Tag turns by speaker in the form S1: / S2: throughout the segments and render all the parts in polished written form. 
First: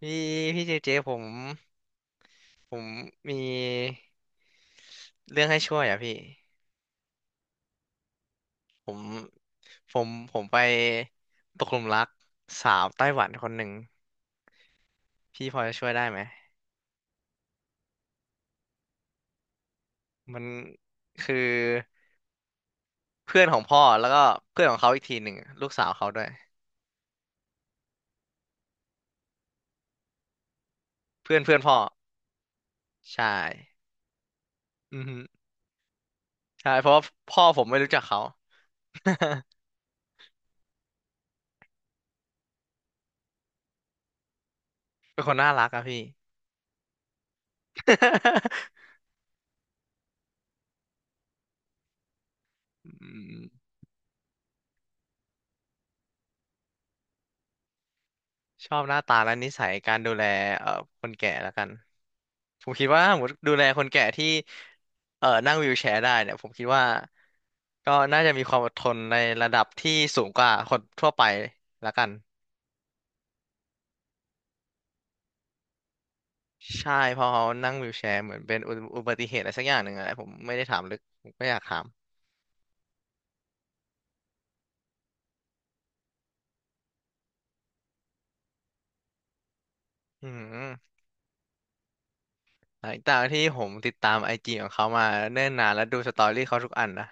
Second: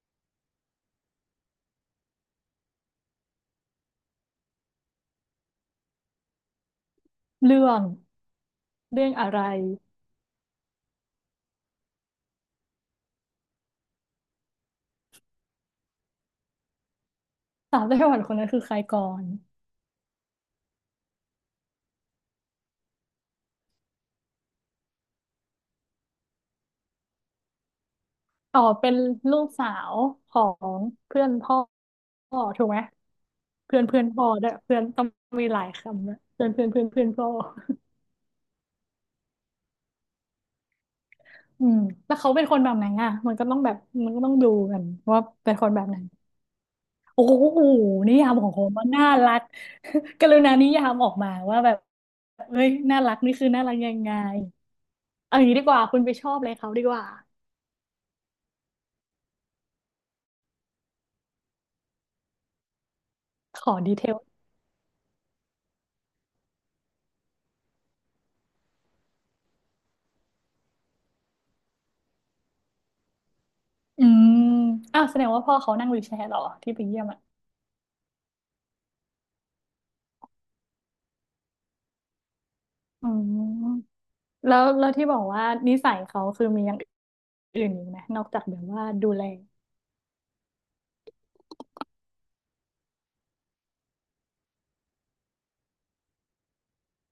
S1: พี่เจเจผมผมมีเรื่องให้ช่วยอ่ะพี่
S2: เรื่อง
S1: ผม
S2: อะไร
S1: ผมไปตกหลุมรักสาวไต้หวันคนหนึ่งพี่พอจะช่วยได้ไหม
S2: สาวไต้หวันคนนั้นคือใครก่อน
S1: มันคือเพื่อนของพ่อแล้วก็เพื่อนของเขาอีกทีหนึ่งลูกสาวเขาด้วย
S2: อ๋อเป็นลูกสาวของเพื่อน
S1: เพื่อน
S2: พ่
S1: เพื่
S2: อ
S1: อนพ่อ
S2: พ่อถูกไหม
S1: ใช่
S2: เพื่อนเพื่อนพ่อด้วยเพื่อน
S1: อื
S2: ต้
S1: อ
S2: อง
S1: ฮึ
S2: มีหลายคำนะเพื่อนเพื่อน
S1: ใช่
S2: เพื่อ
S1: เพ
S2: น
S1: ราะว่า
S2: เพื่อนพ่อ
S1: พ่อผมไม่รู้จักเขา
S2: อืมแล้วเขาเป็นคนแบบไหนอ่ะมันก็ต้องแบบมันก็ต้องดูกันว่า
S1: เป็นคนน่า
S2: เป็นค
S1: รัก
S2: นแบ
S1: อะ
S2: บไหน
S1: พี่
S2: โอ้โหนิยามของ ผมมันน่ารัก กรุณานิยามออกมาว่าแบบเฮ้ย
S1: อื
S2: น่ารักนี่
S1: ม
S2: คือน่ารักยังไงเอาอย่างนี้ดีกว่าคุณไปชอบอะไรเขาดีกว่า
S1: ชอบหน้าตาและนิสัยการดูแลเอ่อคนแก่แล้วกันผมคิดว่าถ้าสมมติดู
S2: ข
S1: แล
S2: อ
S1: คน
S2: ดี
S1: แก่
S2: เทล
S1: ที่นั่งวีลแชร์ได้เนี่ยผมคิดว่าก็น่าจะมีความอดทนในระดับที่สูงกว่าคนทั่วไปแล้วกัน
S2: อืม อ้าวแสดงว่าพ่อเขานั่งวีลแชร์เหรอที่ไป
S1: ใช่
S2: เยี่ยม
S1: เพ
S2: อ่ะ
S1: ราะเขานั่งวีลแชร์เหมือนเป็นอุบัติเหตุอะไรสักอย่างหนึ่งอะไรผมไม่ได้ถามลึกผมก็อยากถาม
S2: อืมแล้วแล้วที่บอกว่านิสัยเขาคือมีอย่างอื่นอีกไหมนอกจากแบบว่าดูแล
S1: อืมหลังจากที่ผมติดตามไอจีของเขามาเนิ่นนานและดูสตอรี่เขาทุกอันนะ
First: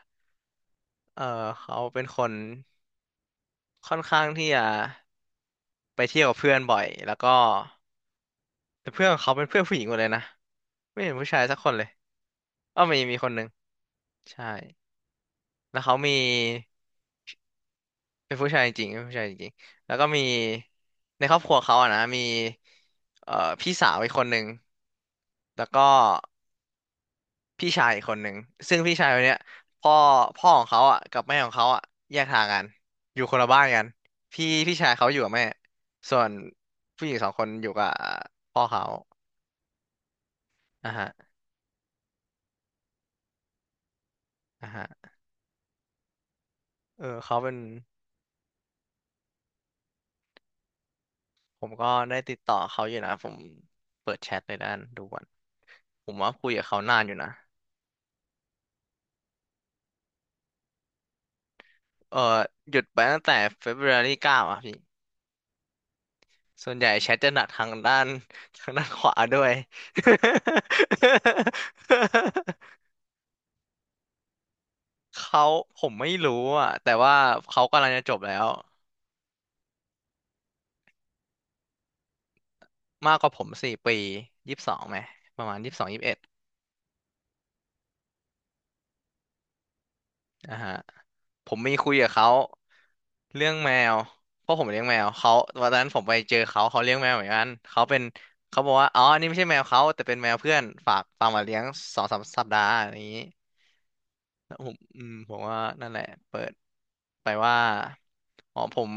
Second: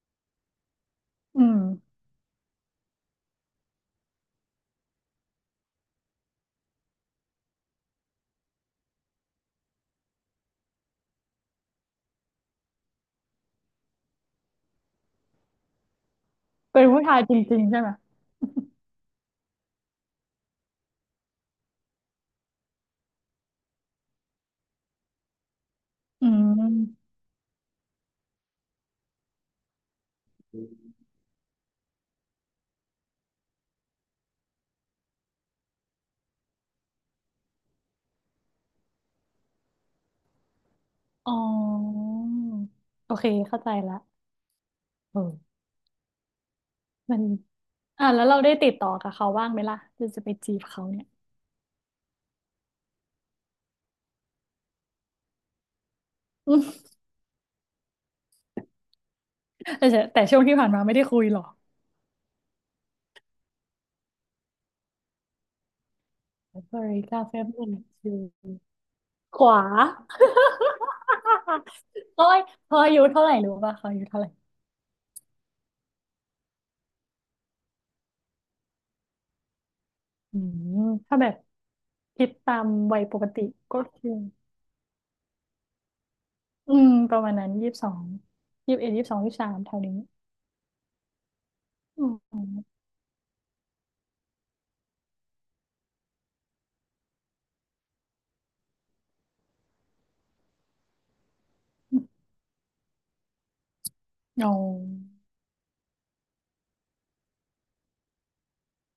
S1: เออ
S2: อืม
S1: เขาเป็นคนค่อนข้างที่จะ ไปเที่ยวกับเพื่อนบ่อยแล้วก็แต่เพื่อนของเขาเป็นเพื่อนผู้หญิงหมดเลยนะ ไม่เห็นผู้ชายสักคนเลยอ้อมีคนหนึ่งใช่แล้วเขามี
S2: เป็นผู้ชายจริงๆใช่ไหม
S1: เป็นผู้ชายจริงเป็นผู้ชายจริงแล้วก็มีในครอบครัวเขาอะนะมีเอ่อพี่สาวอีกคนหนึ่งแล้วก็
S2: อืม
S1: พี่ชายอีกคนหนึ่งซึ่งพี่ชายคนเนี้ยพ่อพ่อของเขาอะกับแม่ของเขาอะแยกทางกันอยู่คนละบ้านกันพี่ชายเขาอยู่กับแม่ส่วนผู้หญิงสองคนอยู่กับพ่อเขาอ่ะฮะ
S2: อ๋อโอเคเข้าใจละ
S1: อ่ะฮะ
S2: เออ
S1: เออ
S2: มัน
S1: เขาเป็น
S2: อ่ะแล้วเราได้ติดต่อกับเขาบ้างไหมล่ะจะจะไปจีบเขาเนี่ย
S1: ผมก็ได้ติดต่อเขาอยู่นะผมเปิดแชทในด้านดูก่อนผมว่าคุยกับเขานานอยู่นะ
S2: แต่จะแต่ช่วงที่ผ่านมาไม่ได้คุยหรอก
S1: เออหยุดไปตั้งแต่ February 9อารีเก้าอ่ะพี่ส่
S2: บ
S1: วน
S2: ร o
S1: ใหญ่แชท
S2: การ
S1: จะ
S2: แฟ
S1: หนัก
S2: นเพ
S1: ทาง
S2: จ
S1: ด้าน ทางด้านขวา
S2: ข
S1: ด้วย
S2: วา โอ้ยพออายุเท่าไหร่รู้ป่ะพออายุเท่าไหร่
S1: เขาผมไม่รู้อ่ะแต่ว่าเขากำลังจะจบแล้ว
S2: อืมถ้าแบบคิดตามวัยป
S1: มากก
S2: ก
S1: ว่าผ
S2: ติ
S1: มสี่
S2: ก็
S1: ปี
S2: คือ
S1: ยี่สิบสองไหมประมาณยี่สิบสองยี่สิบเอ็ด
S2: อืมประมาณนั้นยี่สิบสองยี่สิบเอ็ดยี่สิบสองยี่สิบสามแถวนี้
S1: อ่าฮะผมมีคุย
S2: อื
S1: กับเขา
S2: ม
S1: เรื่องแมวเพราะผมเลี้ยงแมวเขาวันนั้นผมไปเจอเขาเขาเลี้ยงแมวเหมือนกันเขาเป็นเขาบอกว่าอ๋ออันนี่ไม่ใช่แมวเขาแต่เป็นแมวเพื่อนฝากมาเลี้ยงสองสามสัปดาห์อะไรอย่างนี้
S2: โอ้
S1: แล้วผมอืมผมว่านั่นแหละเปิดไปว่าอ๋อผม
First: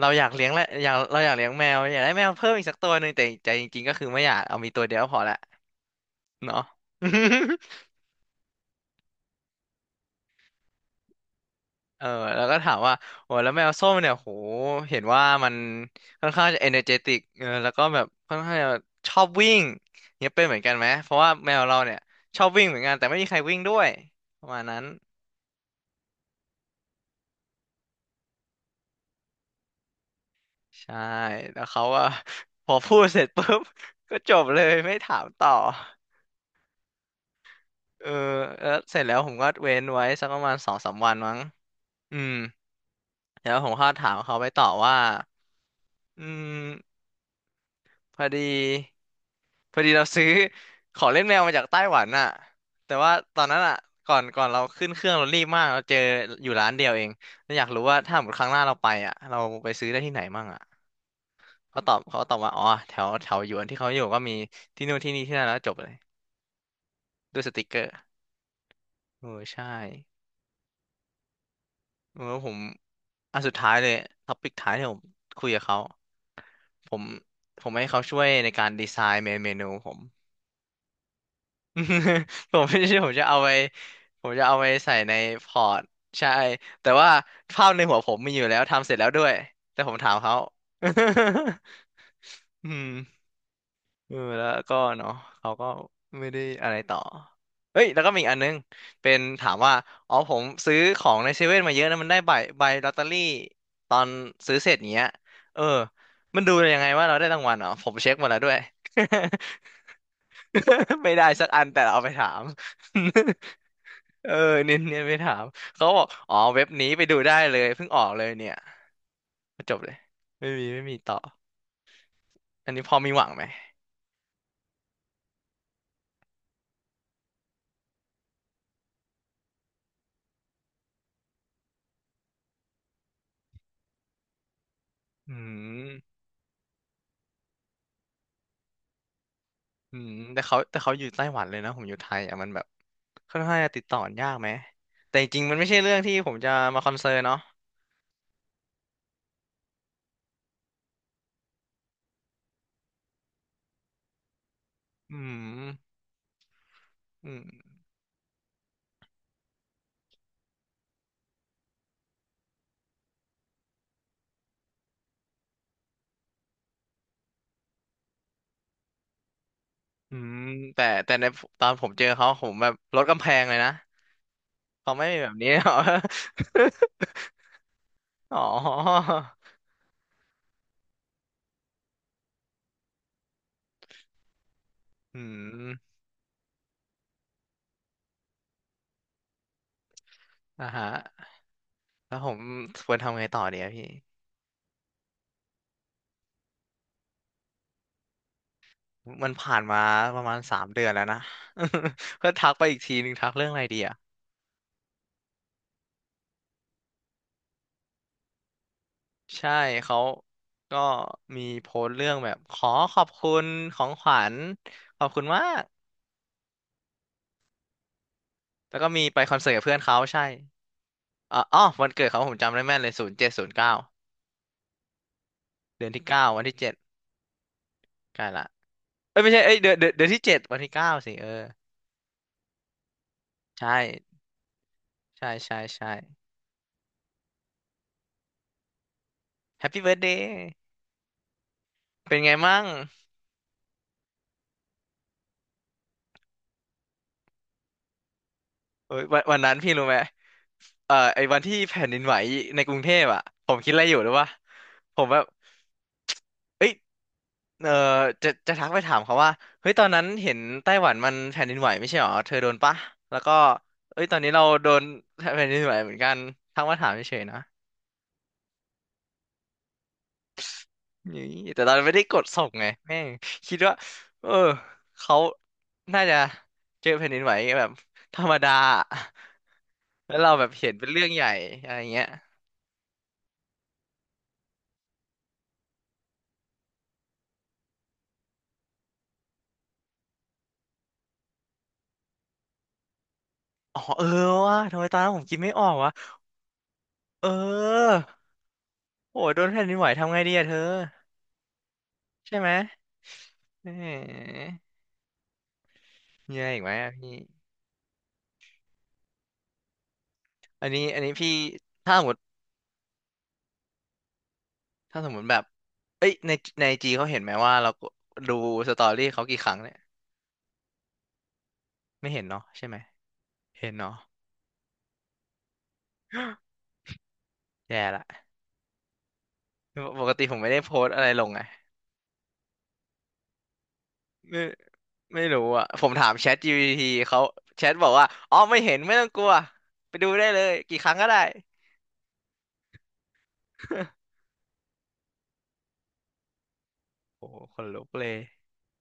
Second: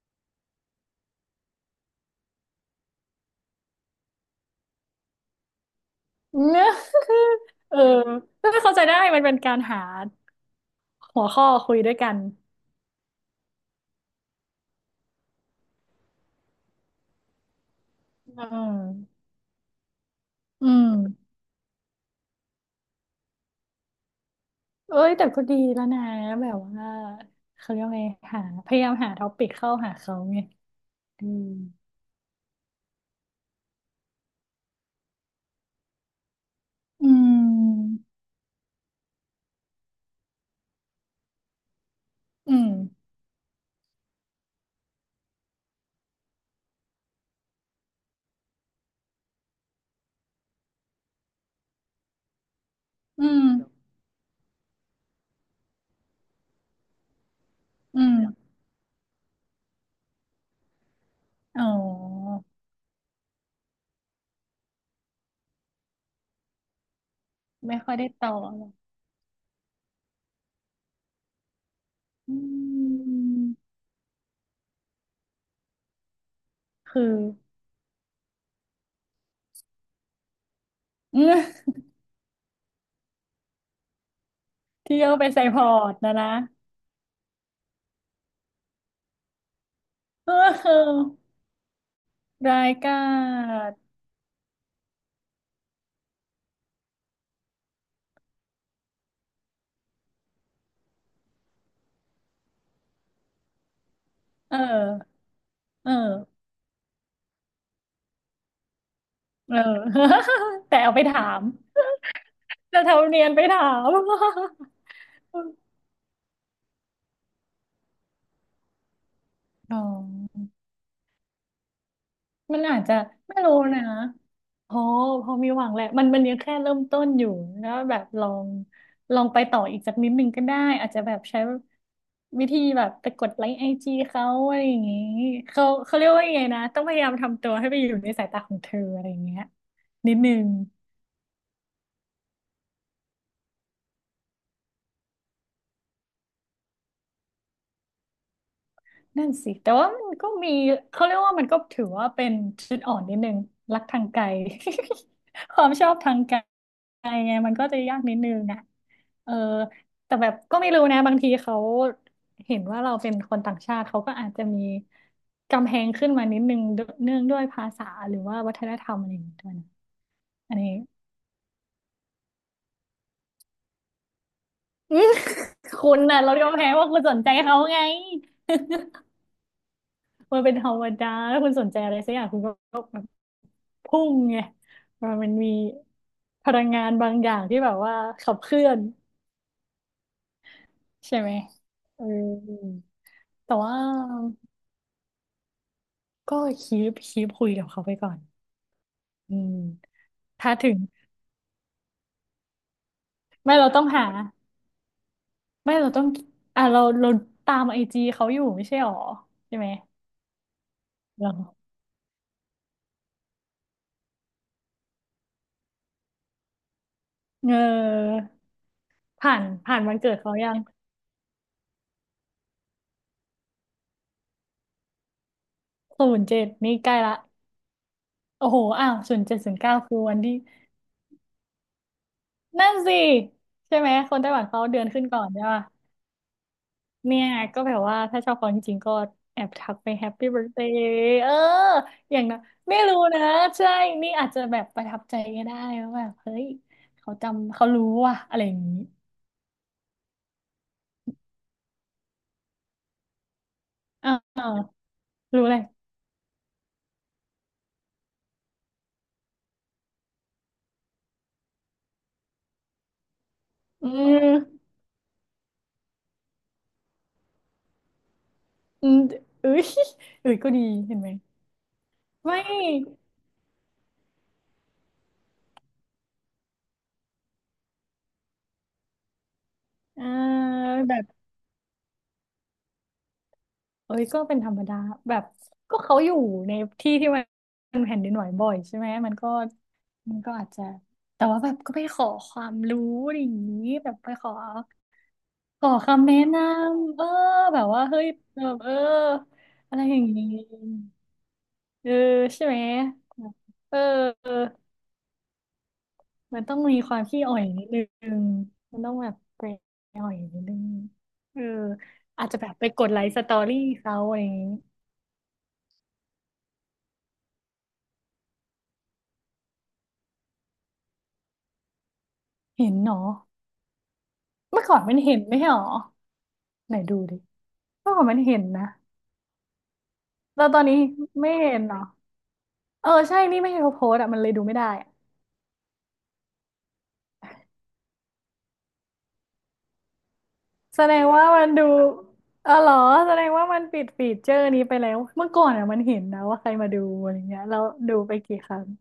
S1: เราอยากเลี้ยงและอยากเราอยากเลี้ยงแมวอยากได้แมวเพิ่มอีกสักตัวหนึ่งแต่ใจจริงๆก็คือไม่อยากเอามีตัวเดียวกพอละเนาะ
S2: เนี่ย เอ อไมเข้าใจได้มันเป็นการหาหัวข้อคุยด้วย
S1: เออ
S2: กัน
S1: แล้วก็ถามว่าโอ้แล้วแมวส้มเนี่ยโหเห็นว่ามันค่อนข้างจะเอเนอร์เจติกเออแล้วก็แบบค่อน
S2: อื
S1: ข้างจะชอ
S2: ม
S1: บวิ่งเนี่ยเป็นเหมือน
S2: อื
S1: กันไหม
S2: ม
S1: เพราะว่าแมวเราเนี่ยชอบวิ่งเหมือนกันแต่ไม่มีใครวิ่งด้วยประมาณนั้น
S2: เอ้ยแต่ก็ดีแล้วนะแบบว่าเขาเรียกว่าไงหาพยายามหาท็อปิกเข้าหาเขาไง
S1: ใช่
S2: อืม
S1: แล้วเขาก็ พอพูดเสร็จปุ๊บ ก็จบเลยไม่ถามต่อ
S2: อืม
S1: เออแล้วเสร็จแล้วผมก็เว้นไว้สักประมาณสองสามวันมั้งอืม
S2: อืม
S1: แล้วผมก็ถามเขาไปต่อว่าอืม พอดีพอดีเราซื้อ ของเล่นแมวมาจากไต้หวันน่ะแต่ว่า
S2: อื
S1: ตอ
S2: ม
S1: นนั้นอ่ะก่อนเราขึ้นเครื่องเรารีบมากเราเจออยู่ร้านเดียวเองเราอยากรู้ว่า
S2: อื
S1: ถ้า
S2: ม
S1: หมดครั้งหน้าเราไปอ่ะเราไปซื้อได้ที่ไหนมั่งอ่ะ
S2: อ๋
S1: เขาต
S2: อ
S1: อบว่าอ๋อแถวแถวหยวนที่เขาอยู่ก็มีที่นู่นที่นี่ที่นั่นแล้วจบเลยด้วยสติกเก
S2: ไม่
S1: อ
S2: ค่อ
S1: ร์
S2: ยได้ต่อหรอก
S1: เออใช่เออ
S2: อื
S1: ผมอันสุดท้า
S2: ม
S1: ยเลยท็อปิกท้ายที่ผมคุยกับเขาผ
S2: คือ
S1: มผมให้เขาช่วยในการดีไซน์เมนูผม
S2: เอืม
S1: ผมไม่ใช่ผมจะเอาไปผมจะเอาไป ใส่
S2: เที่ยว
S1: ใน
S2: ไปใส่
S1: พ
S2: พ
S1: อ
S2: อ
S1: ร์ต
S2: ร์ตนะนะ
S1: ใช่แต่ว่าภาพในหัวผมมีอยู่แล้วทำเสร็จแล้วด้วยแต่ผมถามเขา
S2: เออ รา
S1: อื
S2: ย
S1: ม
S2: การ
S1: เออแล้วก็เนาะเขาก็ไม่ได้อะไรต่อเอ้ยแล้วก็มีอีกอันนึงเป็นถามว่าอ๋อผมซื้อของในเซเว่นมาเยอะนะมันได้ใบใบลอตเตอรี่ตอนซื้
S2: เอ
S1: อเสร็จเนี้ย
S2: อ
S1: เออ
S2: เอ
S1: มั
S2: อ
S1: นดูยังไงว่าเราได้รางวัลเหรอผมเช็คหมดแล้วด้วย
S2: เอ อ แต่เอาไป
S1: ไม่
S2: ถา
S1: ได้
S2: ม
S1: สักอันแต่เราเอาไปถาม
S2: จะทำเนี ยนไปถาม
S1: เออเนียนไปถาม เขาบอกอ๋อเว็บนี้ไปดูได้เลยเพิ่งออกเลยเนี่ยจ
S2: อ๋
S1: บเลย
S2: อ
S1: ไม่มีต่อ
S2: มัน
S1: อัน
S2: อาจ
S1: นี้พ
S2: จะ
S1: อมีหวัง
S2: ไม่
S1: ไหม
S2: รู้นะพอพอมีหวังแหละมันยังแค่เริ่มต้นอยู่แล้วแบบลองลองไปต่ออีกสักนิดนึงก็ได้อาจจะแบบใช้วิธีแบบไปกดไลค์ไอจีเขาอะไรอย่างงี้
S1: อื
S2: เขาเรียก
S1: ม
S2: ว่ายังไงนะต้องพยายามทำตัวให้ไปอยู่ในสายตาของเธออะไรอย่างเงี้ย
S1: อืม
S2: นิดนึง
S1: แต่เขาอยู่ไต้หวันเลยนะผมอยู่ไทยอ่ะมันแบบค่อนข้างจะติดต่อยากไหมแต่จริงๆมันไม่ใช่เรื่องที่ผมจะมาคอนเซิร์นเนาะ
S2: นั่นสิแต่ว่ามันก็มีเขาเรียกว่ามันก็ถือว่าเป็นจุดอ่อนนิดนึงรักทางไกล
S1: อื
S2: ความชอ
S1: ม
S2: บทางไกลไง
S1: อื
S2: มันก็
S1: ม
S2: จะยากนิดนึงนะเออแต่แบบก็ไม่รู้นะบางทีเขาเห็นว่าเราเป็นคนต่างชาติเขาก็อาจจะมีกำแพงขึ้นมานิดนึงวเนื่องด้วยภาษาหรือว่าวัฒนธรรมอะไรอย่างเงี้ยด้วยนะ
S1: อืม
S2: อันนี้
S1: แต่ในตอนผมเจอเขาผมแบบลดกำแพงเลยนะ เขา
S2: อื
S1: ไม่
S2: ม
S1: มีแบบนี้หรอ
S2: คุณน่ะเรากำแพงว่าคุณสนใจเขาไง
S1: อ๋อ
S2: มันเป็นธรรมดาถ้าคุณสนใจอะไรสักอย่างคุณก็ พุ่งไงมัน
S1: อื
S2: มันมี
S1: ม
S2: พลังงานบางอย่างที่แบบว่าขับเคลื่อน
S1: อ่าฮะ
S2: ใช่ไหมเอ
S1: แล้วผม
S2: อ
S1: ควรทำไงต่อ
S2: แต่
S1: เนี่ย
S2: ว่า
S1: พี่
S2: ก็คีปคุยกับเขาไปก่อน
S1: มัน
S2: อืม
S1: ผ่านมาประมาณ
S2: ถ้า
S1: สาม
S2: ถึง
S1: เดือนแล้วนะ ก็ทักไปอีกทีหนึ่งทักเรื่อง
S2: ไม่
S1: อะไร
S2: เรา
S1: ดี
S2: ต้อง
S1: อะ
S2: หาไม่เราต้องอ่ะเราตามไอจีเขาอยู่ไม่ใช่หรอ
S1: ใช่
S2: ใช่ไหม
S1: เขาก็
S2: เหรา
S1: มีโพสต์เรื่องแบบขอขอบคุณของขวัญขอบคุณมาก
S2: เออ
S1: แล้วก็มีไปค
S2: ผ่า
S1: อน
S2: น
S1: เสิร์ตกับเพื่อ
S2: ผ่า
S1: น
S2: นวั
S1: เขา
S2: นเกิด
S1: ใช่
S2: เขายัง
S1: อ๋อออวันเกิดเขาผมจำได้แม่นเลย07/09เดือนที่
S2: ศูน
S1: เก้า
S2: ย์เจ็
S1: วัน
S2: ด
S1: ที่เจ็ด
S2: นี่ใกล้ละ
S1: ใกล้ละ
S2: โอ้โหอ้าวศู
S1: เอ้
S2: น
S1: ย
S2: ย์
S1: ไม่
S2: เจ็ด
S1: ใช่
S2: ศู
S1: เอ้
S2: น
S1: ย
S2: ย์เก้าคือ
S1: เดือน
S2: วัน
S1: ที่
S2: ที่
S1: เจ็ดวันที่เก้าสิเออ
S2: นั่นสิ
S1: ใช่
S2: ใช่ไหมคนไต้หวันเขาเดือนขึ้นก่อน
S1: ใช่
S2: ใช่
S1: ใช่
S2: ป่ะ
S1: ใช่
S2: เนี่ยก็แบบว่าถ้าชอบเขาจริงๆก็แอบ
S1: แฮป
S2: ทัก
S1: ปี้
S2: ไป
S1: เบิร์ด
S2: แฮ
S1: เด
S2: ปปี้
S1: ย์
S2: เบิร์ a เดย์เอออ
S1: เป็น
S2: ย่าง
S1: ไง
S2: นะ
S1: มั่ง
S2: ไม่รู้นะใช่นี่อาจจะแบบประทับใจก็ได้ว่าแบบเฮ้ยเขาจำเขารู้ว่ะอะไรอย่างนี้
S1: เอ้ยวันนั้นพี่รู้ไหม ไอ้วันที่แผ่นดินไหวในกรุงเทพอ่ะผมคิดอะไรอยู่หรื
S2: อ่
S1: อวะ
S2: า
S1: ผมแบบ
S2: รู้เลย
S1: เอ้ยเออจะทักไปถามเขาว่าเฮ้ยตอนนั้นเห็นไต้หวันมันแผ่นดินไหวไม่ใช่หรอเธอโดนปะแล้วก็
S2: อื
S1: เอ้ยตอนนี้เราโด
S2: ม
S1: นแผ่นดินไหวเหมือนกันทักมาถามเฉยๆนะ
S2: อืมเอ้ยเอ้ยก็ดีเห็นไหม
S1: นี่แต่ตอนไม่ได้กด
S2: ไม่
S1: ส่งไงแม่งคิดว่าเออเขาน่าจะเจอแผ่นดินไหวแบบธรรมดา
S2: เออ
S1: แล้วเราแบบเห็นเป็น
S2: แบ
S1: เรื่
S2: บ
S1: องใหญ่อะไรเงี้ย
S2: เอ้ยก็เป็นธรรมดาแบบก็เขาอยู่ในที่ที่มันแผ่นดินไหวบ่อยใช่ไหมมันก็อาจจะแต่ว่าแบบก็ไปขอความรู้อะไรอย่างนี้
S1: อ๋อ
S2: แบบ
S1: เออ
S2: ไปขอ
S1: วะทำไมตอนนั้นผมคิดไม่อ
S2: ข
S1: อ
S2: อ
S1: กวะ
S2: คำแนะนำเออ
S1: เอ
S2: แบบว่า
S1: อ
S2: เฮ้ยแบบเออ
S1: โหโดนแผ่นดิ
S2: อะ
S1: น
S2: ไร
S1: ไหว
S2: อย่าง
S1: ทำไง
S2: นี้
S1: ดีอะเธอ
S2: เออ
S1: ใช่
S2: ใช่
S1: ไหม
S2: ไหมแบบ
S1: เ
S2: เออ
S1: ออมี
S2: มัน
S1: อะไร
S2: ต้อง
S1: อีกไหม
S2: มี
S1: อะ
S2: ความ
S1: พี่
S2: ขี้อ่อยนิดนึงมันต้องแบบไปอ่อยนิดนึง
S1: อันนี้พี่
S2: เออ
S1: ถ้าสมมติ
S2: อาจจะแบบไปกดไลค์สตอรี่เขาอะไรอย่างนี้
S1: ถ้าสมมติแบบเอ้ยในจีเขาเห็นไหมว่าเราดูสตอรี่เขากี่ครั้งเนี่ยไม่เห็นเนาะใช่
S2: เห็
S1: ไห
S2: น
S1: ม
S2: เนาะ
S1: เห็นเนาะ
S2: เมื่อก่อนมันเห็นไม่ใช่หรอไหนดูดิ
S1: แย่
S2: เมื่อก่อนมัน
S1: ละ
S2: เห็นนะ
S1: ปกติผม
S2: แล้ว
S1: ไม่
S2: ต
S1: ได้
S2: อน
S1: โพ
S2: นี้
S1: สต์อะไรลง
S2: ไม่
S1: ไง
S2: เห็นเหรอเออใช่นี่ไม่เห็นเขาโพสต์อะมันเลย
S1: ไม่
S2: ดูไม่ได้อะ
S1: ไม่รู้อะผมถามแชทGPTเขาแชทบอกว่าอ๋อไม่เห็นไม่ต้องกลัวไปดูได้เลยกี่
S2: แส
S1: ค
S2: ด
S1: รั้ง
S2: ง
S1: ก็ได้
S2: ว่ามันดูเออเหรอแสดงว่ามันปิดฟี เจอร์นี้ไปแล้วเมื่อก่อนอะมันเห็นนะว่าใครมาดูอะไร
S1: โอ้โห
S2: เงี้ย
S1: ข
S2: แล้ว
S1: นลุก
S2: ดู
S1: เล
S2: ไป
S1: ย
S2: กี่ครั้ง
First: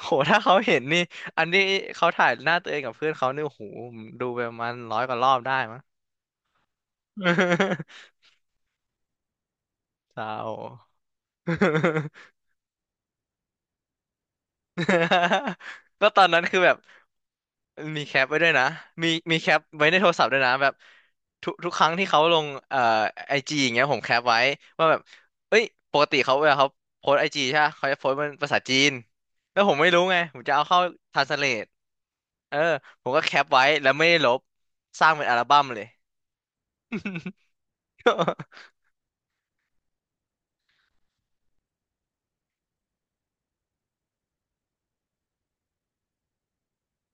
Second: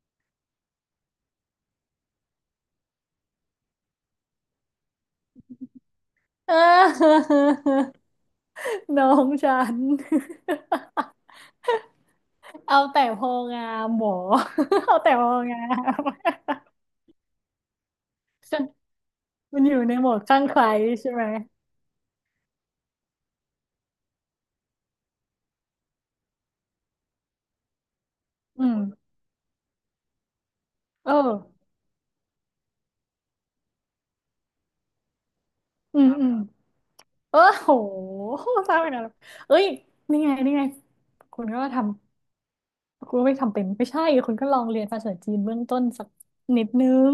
S1: โห ถ้าเขาเห็นนี่ อันนี้เขาถ่ายหน้าตัวเองกับเพื่อนเขาเนี่ยโอ้โหดูไปประมาณ100 กว่ารอบได้มั้ง
S2: เออ น้องฉัน
S1: เศร้า
S2: เอาแต่พองามหมอ เอาแต่พองาม
S1: ก็ตอนนั้นคือแบบมีแคปไว้ด้วยนะ มีแค
S2: มั
S1: ป
S2: นอยู่
S1: ไว้
S2: ใน
S1: ใน
S2: โห
S1: โท
S2: ม
S1: ร
S2: ด
S1: ศัพท์ด้ว
S2: ข้า
S1: ย
S2: ง
S1: นะ
S2: ใคร
S1: แบบ
S2: ใช่ไหม
S1: ทุกครั้งที่เขาลงไอจีอย่างเงี้ยผมแคปไว้ว่าแบบเอ้ยปกติเวลาเขาโพสไอจีใช่ปะเขาจะโพสเป็นภาษา
S2: อื
S1: จี
S2: ม
S1: นแล้วผมไม่รู้ไงผมจะเอาเข้า
S2: เออ
S1: ทรานสเลทเออผมก็แคปไว้แล้วไม่ได้ลบสร้างเป็นอัลบั้มเลย
S2: อืมอืม เออโห สร้างไปนานแล้วเอ้ย นี่ไงนี่ไง คุณก็ทำ คุณก็ไม่ทำเป็นไม่ใช่ คุณก็ลองเรียนภาษาจีนเบื้องต้นสักนิดนึง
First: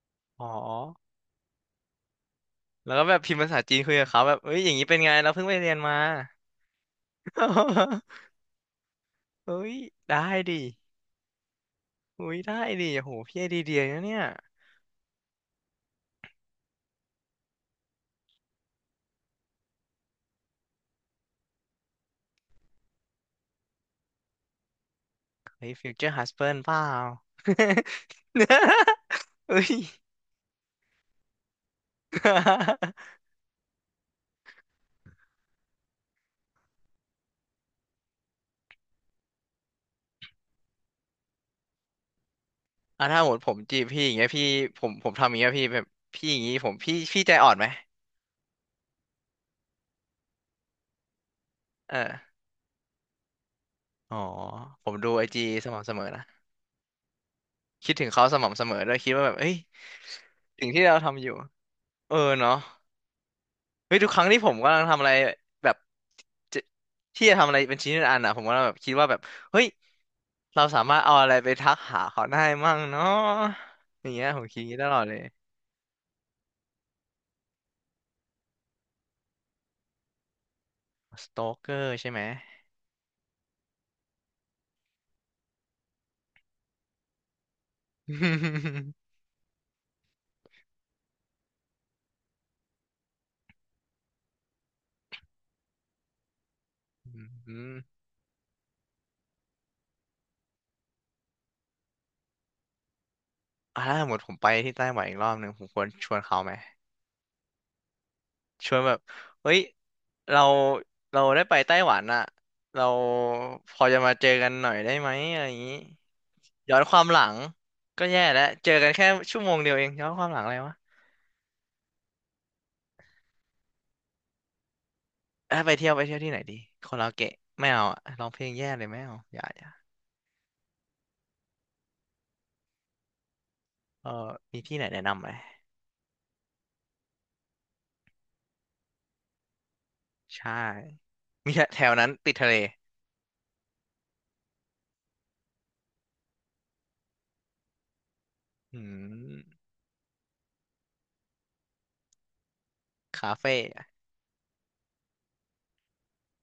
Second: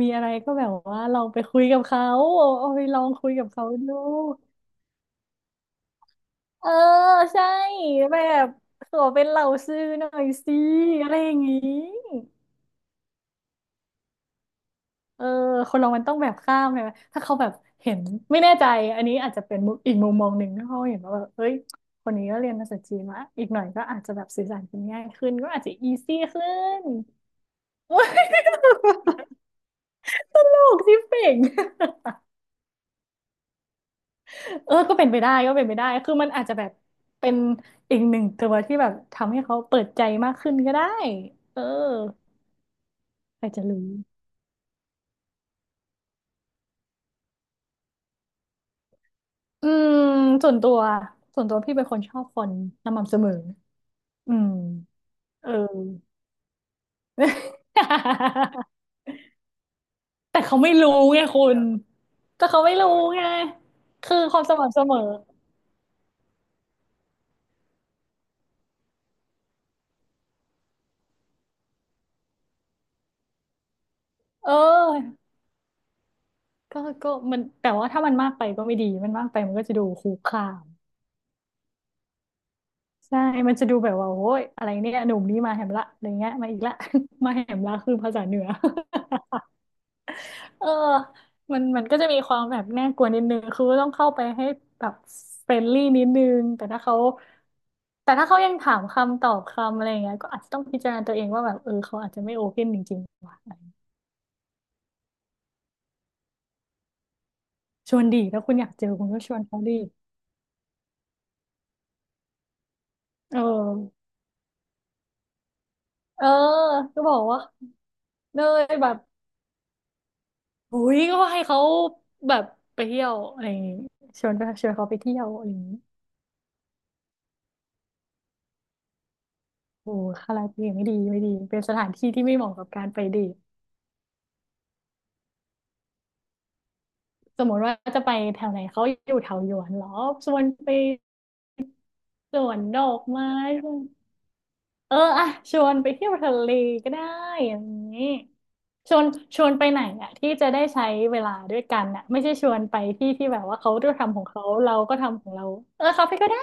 S2: มีอะไร
S1: อ๋
S2: ก็
S1: อ
S2: แบบว่าเราไปคุยกับเขา เอาไป
S1: แล้
S2: ล
S1: ว
S2: อ
S1: ก็
S2: ง
S1: แบบ
S2: คุ
S1: พิ
S2: ย
S1: มพ์
S2: กับ
S1: ภาษา
S2: เขา
S1: จีนคุ
S2: ดู
S1: ยกับเขาแบบเอ้ยอย่างนี้เป็นไงเราเพิ่งไปเรียนมา
S2: เออใช่ แบบขอเป็นเหล่า
S1: เอ้ย
S2: ซื้อหน่อ
S1: ได้
S2: ยสิ
S1: ดิ
S2: อะไรอย่างงี้
S1: อุ้ยได้ดิโอ้โหพี่ไอเดียเดียนะเนี่ย
S2: เออคนเรามันต้องแบบข้ามไงถ้าเขาแบบเห็นไม่แน่ใจอันนี้อาจจะเป็นมุมอีกมุมมองหนึ่งถ้าเขาเห็นว่าแบบเฮ้ยคนนี้ก็เรียนภาษาจีนมาอีกหน่อยก็อาจจะแบบสื่อสารกันง่ายขึ้นก็อาจ
S1: เฮ้ย
S2: จะ
S1: ฟิ
S2: อี
S1: วเจอร์
S2: ซี่
S1: ฮัสเบิ
S2: ขึ้
S1: ร์เปล่า
S2: น โอ๊ย
S1: เฮ้ย
S2: ตลกที่เป่ง เออก็เป็นไปได้ก็เป็นไปได้คือมันอาจจะแบบเป็นอีกหนึ่งตัวที่แบบทำให้เขาเปิดใจมากขึ้นก็ได้เออ
S1: อ่ะถ้าหมด
S2: ใคร
S1: ผม
S2: จะ
S1: จีบ
S2: รู้
S1: พี่อย่างเงี้ยพี่ผมทำอย่างเงี้ยพี่แบบพี่อย่างงี้ผมพี่ใจอ่อนไหม
S2: อืมส่วนตัวส่วนตัวพี่เป็น
S1: เอ
S2: ค
S1: อ
S2: นชอบคนสม่ำเสมอ
S1: อ๋อ
S2: อืม
S1: ผมดูไอจี
S2: เออ
S1: สม่ำเสมอนะคิดถึงเขาสม่ำเส มอด้วยคิดว่าแบบเอ้ย
S2: แต่เขา
S1: สิ่ง
S2: ไม่
S1: ที่
S2: รู้
S1: เรา
S2: ไง
S1: ทำอยู่
S2: คุณ
S1: เออ
S2: ก็
S1: เนาะ
S2: เขาไม่รู้ไง
S1: เฮ้ยทุก
S2: คือ
S1: ครั้ง
S2: ค
S1: ที่
S2: วาม
S1: ผ
S2: ส
S1: มกำ
S2: ม่ำ
S1: ลั
S2: เส
S1: ง
S2: ม
S1: ทำ
S2: อ
S1: อะไรแบบจะที่จะทำอะไรเป็นชิ้นเป็นอันอ่ะผมก็แบบคิดว่าแบบเฮ้ยเราสามารถเอาอะไรไปทักหาเขาได้มั่งเนาะอย่างเงี้ยผม
S2: เอ
S1: คิดอย่างนี้ตลอดเลย
S2: อก็มันแต่ว่าถ้ามันมากไปก็ไม่ดี มันมากไปมันก็จะดูคุกคาม
S1: สโตเกอร์ใช่ไหม
S2: ใช่มันจะดูแบบว่าโอ้ยอะไรเนี่ยหนุ่มนี่มาแหมละอะไรเงี้ยมาอีกละ มาแหมละคือภาษาเหนือ เออมันก็จะมีความแบบน่ากลัวนิดนึง คือต้องเข้าไปให้แบบเฟรนลี่นิดนึง แต่ถ้าเขา
S1: อืม
S2: แต่ถ้าเขายังถามคำตอบคำอะไรอย่างเงี้ยก็อาจจะต้องพิจารณาตัวเองว่าแบบเออเขาอาจจะไม่โอเพนจริงๆว่ะ
S1: อ่าถ้าสมมติผมไปที่ไต้หวันอีกรอบหนึ่งผมควรชวนเขาไหม
S2: ชวนดีถ้าคุณอ
S1: ช
S2: ยาก
S1: วน
S2: เจ
S1: แบ
S2: อ
S1: บ
S2: คุณก็ชวน
S1: เฮ้
S2: เขา
S1: ย
S2: ดี
S1: เราเราได้ไปไต้หวันอ่ะเรา
S2: เอ
S1: พอจะ
S2: อ
S1: มาเจอกันหน่อยได้ไหมอะไรอย่างนี้
S2: เออ
S1: ย้อนค
S2: ก็
S1: วาม
S2: บอ
S1: หลั
S2: ก
S1: ง
S2: ว่า
S1: ก็แย่
S2: เล
S1: แล้ว
S2: ย
S1: เจอกั
S2: แบ
S1: น
S2: บ
S1: แค่ชั่วโมงเดียวเองย้อนความหลังอะไรวะ
S2: อุ้ยก็ให้เขาแบบไปเที่ยวอะไรอย่างงี้ชวนไปชวนเขาไปเที่ยวอะไรอ
S1: เอ้ย
S2: ย่าง
S1: ไป
S2: งี้
S1: เที่ยวไปเที่ยวที่ไหนดีคาราโอเกะไม่เอาอะร้องเพลงแย่เลยไม่เอาอย่าอย่า
S2: โอ้คาราโอเกะไม่ดีไม่ดีเป็นสถานที่ที่ไม่เหมาะกับการไปเดท
S1: เออมีที่ไหนแนะนำไหม
S2: สมมติว่าจะไปแถวไหนเขาอยู่แถวหยวนเหรอชวน
S1: ใช่
S2: ไป
S1: มีแถวนั้นติด
S2: ส
S1: ทะ
S2: ว
S1: เล
S2: นดอกไม้ชวนเอออะชวนไปเที่ยวทะเลก็ได้อย่างนี้
S1: อื
S2: ชวนชวน
S1: ม
S2: ไปไหนอะที่จะได้ใช้เวลาด้วยกันอะไม่ใช่ชวนไปที่ที่
S1: คา
S2: แบบ
S1: เฟ่
S2: ว่าเขา
S1: อะ
S2: ก็ทำของเขาเราก็ทำของเราเออคาเฟ่ก็ได้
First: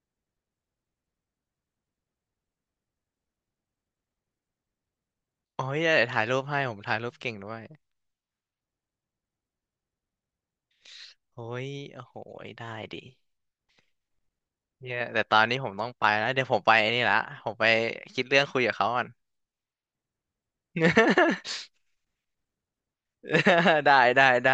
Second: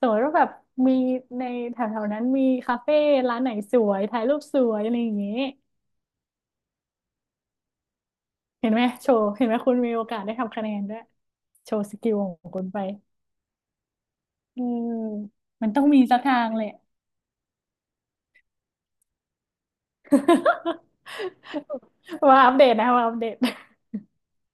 S2: สมมติว่าแบบมีในแถวๆนั้นมีคาเฟ่ร้านไหนสวยถ่ายรูปสวยอะไรอย่างนี้
S1: โอ้ยเดี๋ยวถ่ายรูปให้ผมถ่ายรูปเก่งด้วย
S2: เห็นไหมโชว์เห็นไหมคุณมีโอกาสได้ทำคะแนนด้วย
S1: โอ้ย
S2: โชว์ส
S1: โอ้
S2: กิ
S1: โห
S2: ลของคุณ
S1: ได้
S2: ไป
S1: ดิ
S2: เอื
S1: เนี่
S2: ม
S1: ยแต่ตอนนี้ผ
S2: มัน
S1: ม
S2: ต้อ
S1: ต้อ
S2: ง
S1: ง
S2: มี
S1: ไป
S2: สัก
S1: แล้ว
S2: ทา
S1: เดี๋ยว
S2: ง
S1: ผม
S2: เลย
S1: ไปไอ้นี่ละผมไปคิดเรื่องคุยกับเขาก่อน
S2: มาอัปเดตนะมาอัปเดต
S1: ได้ได้ได้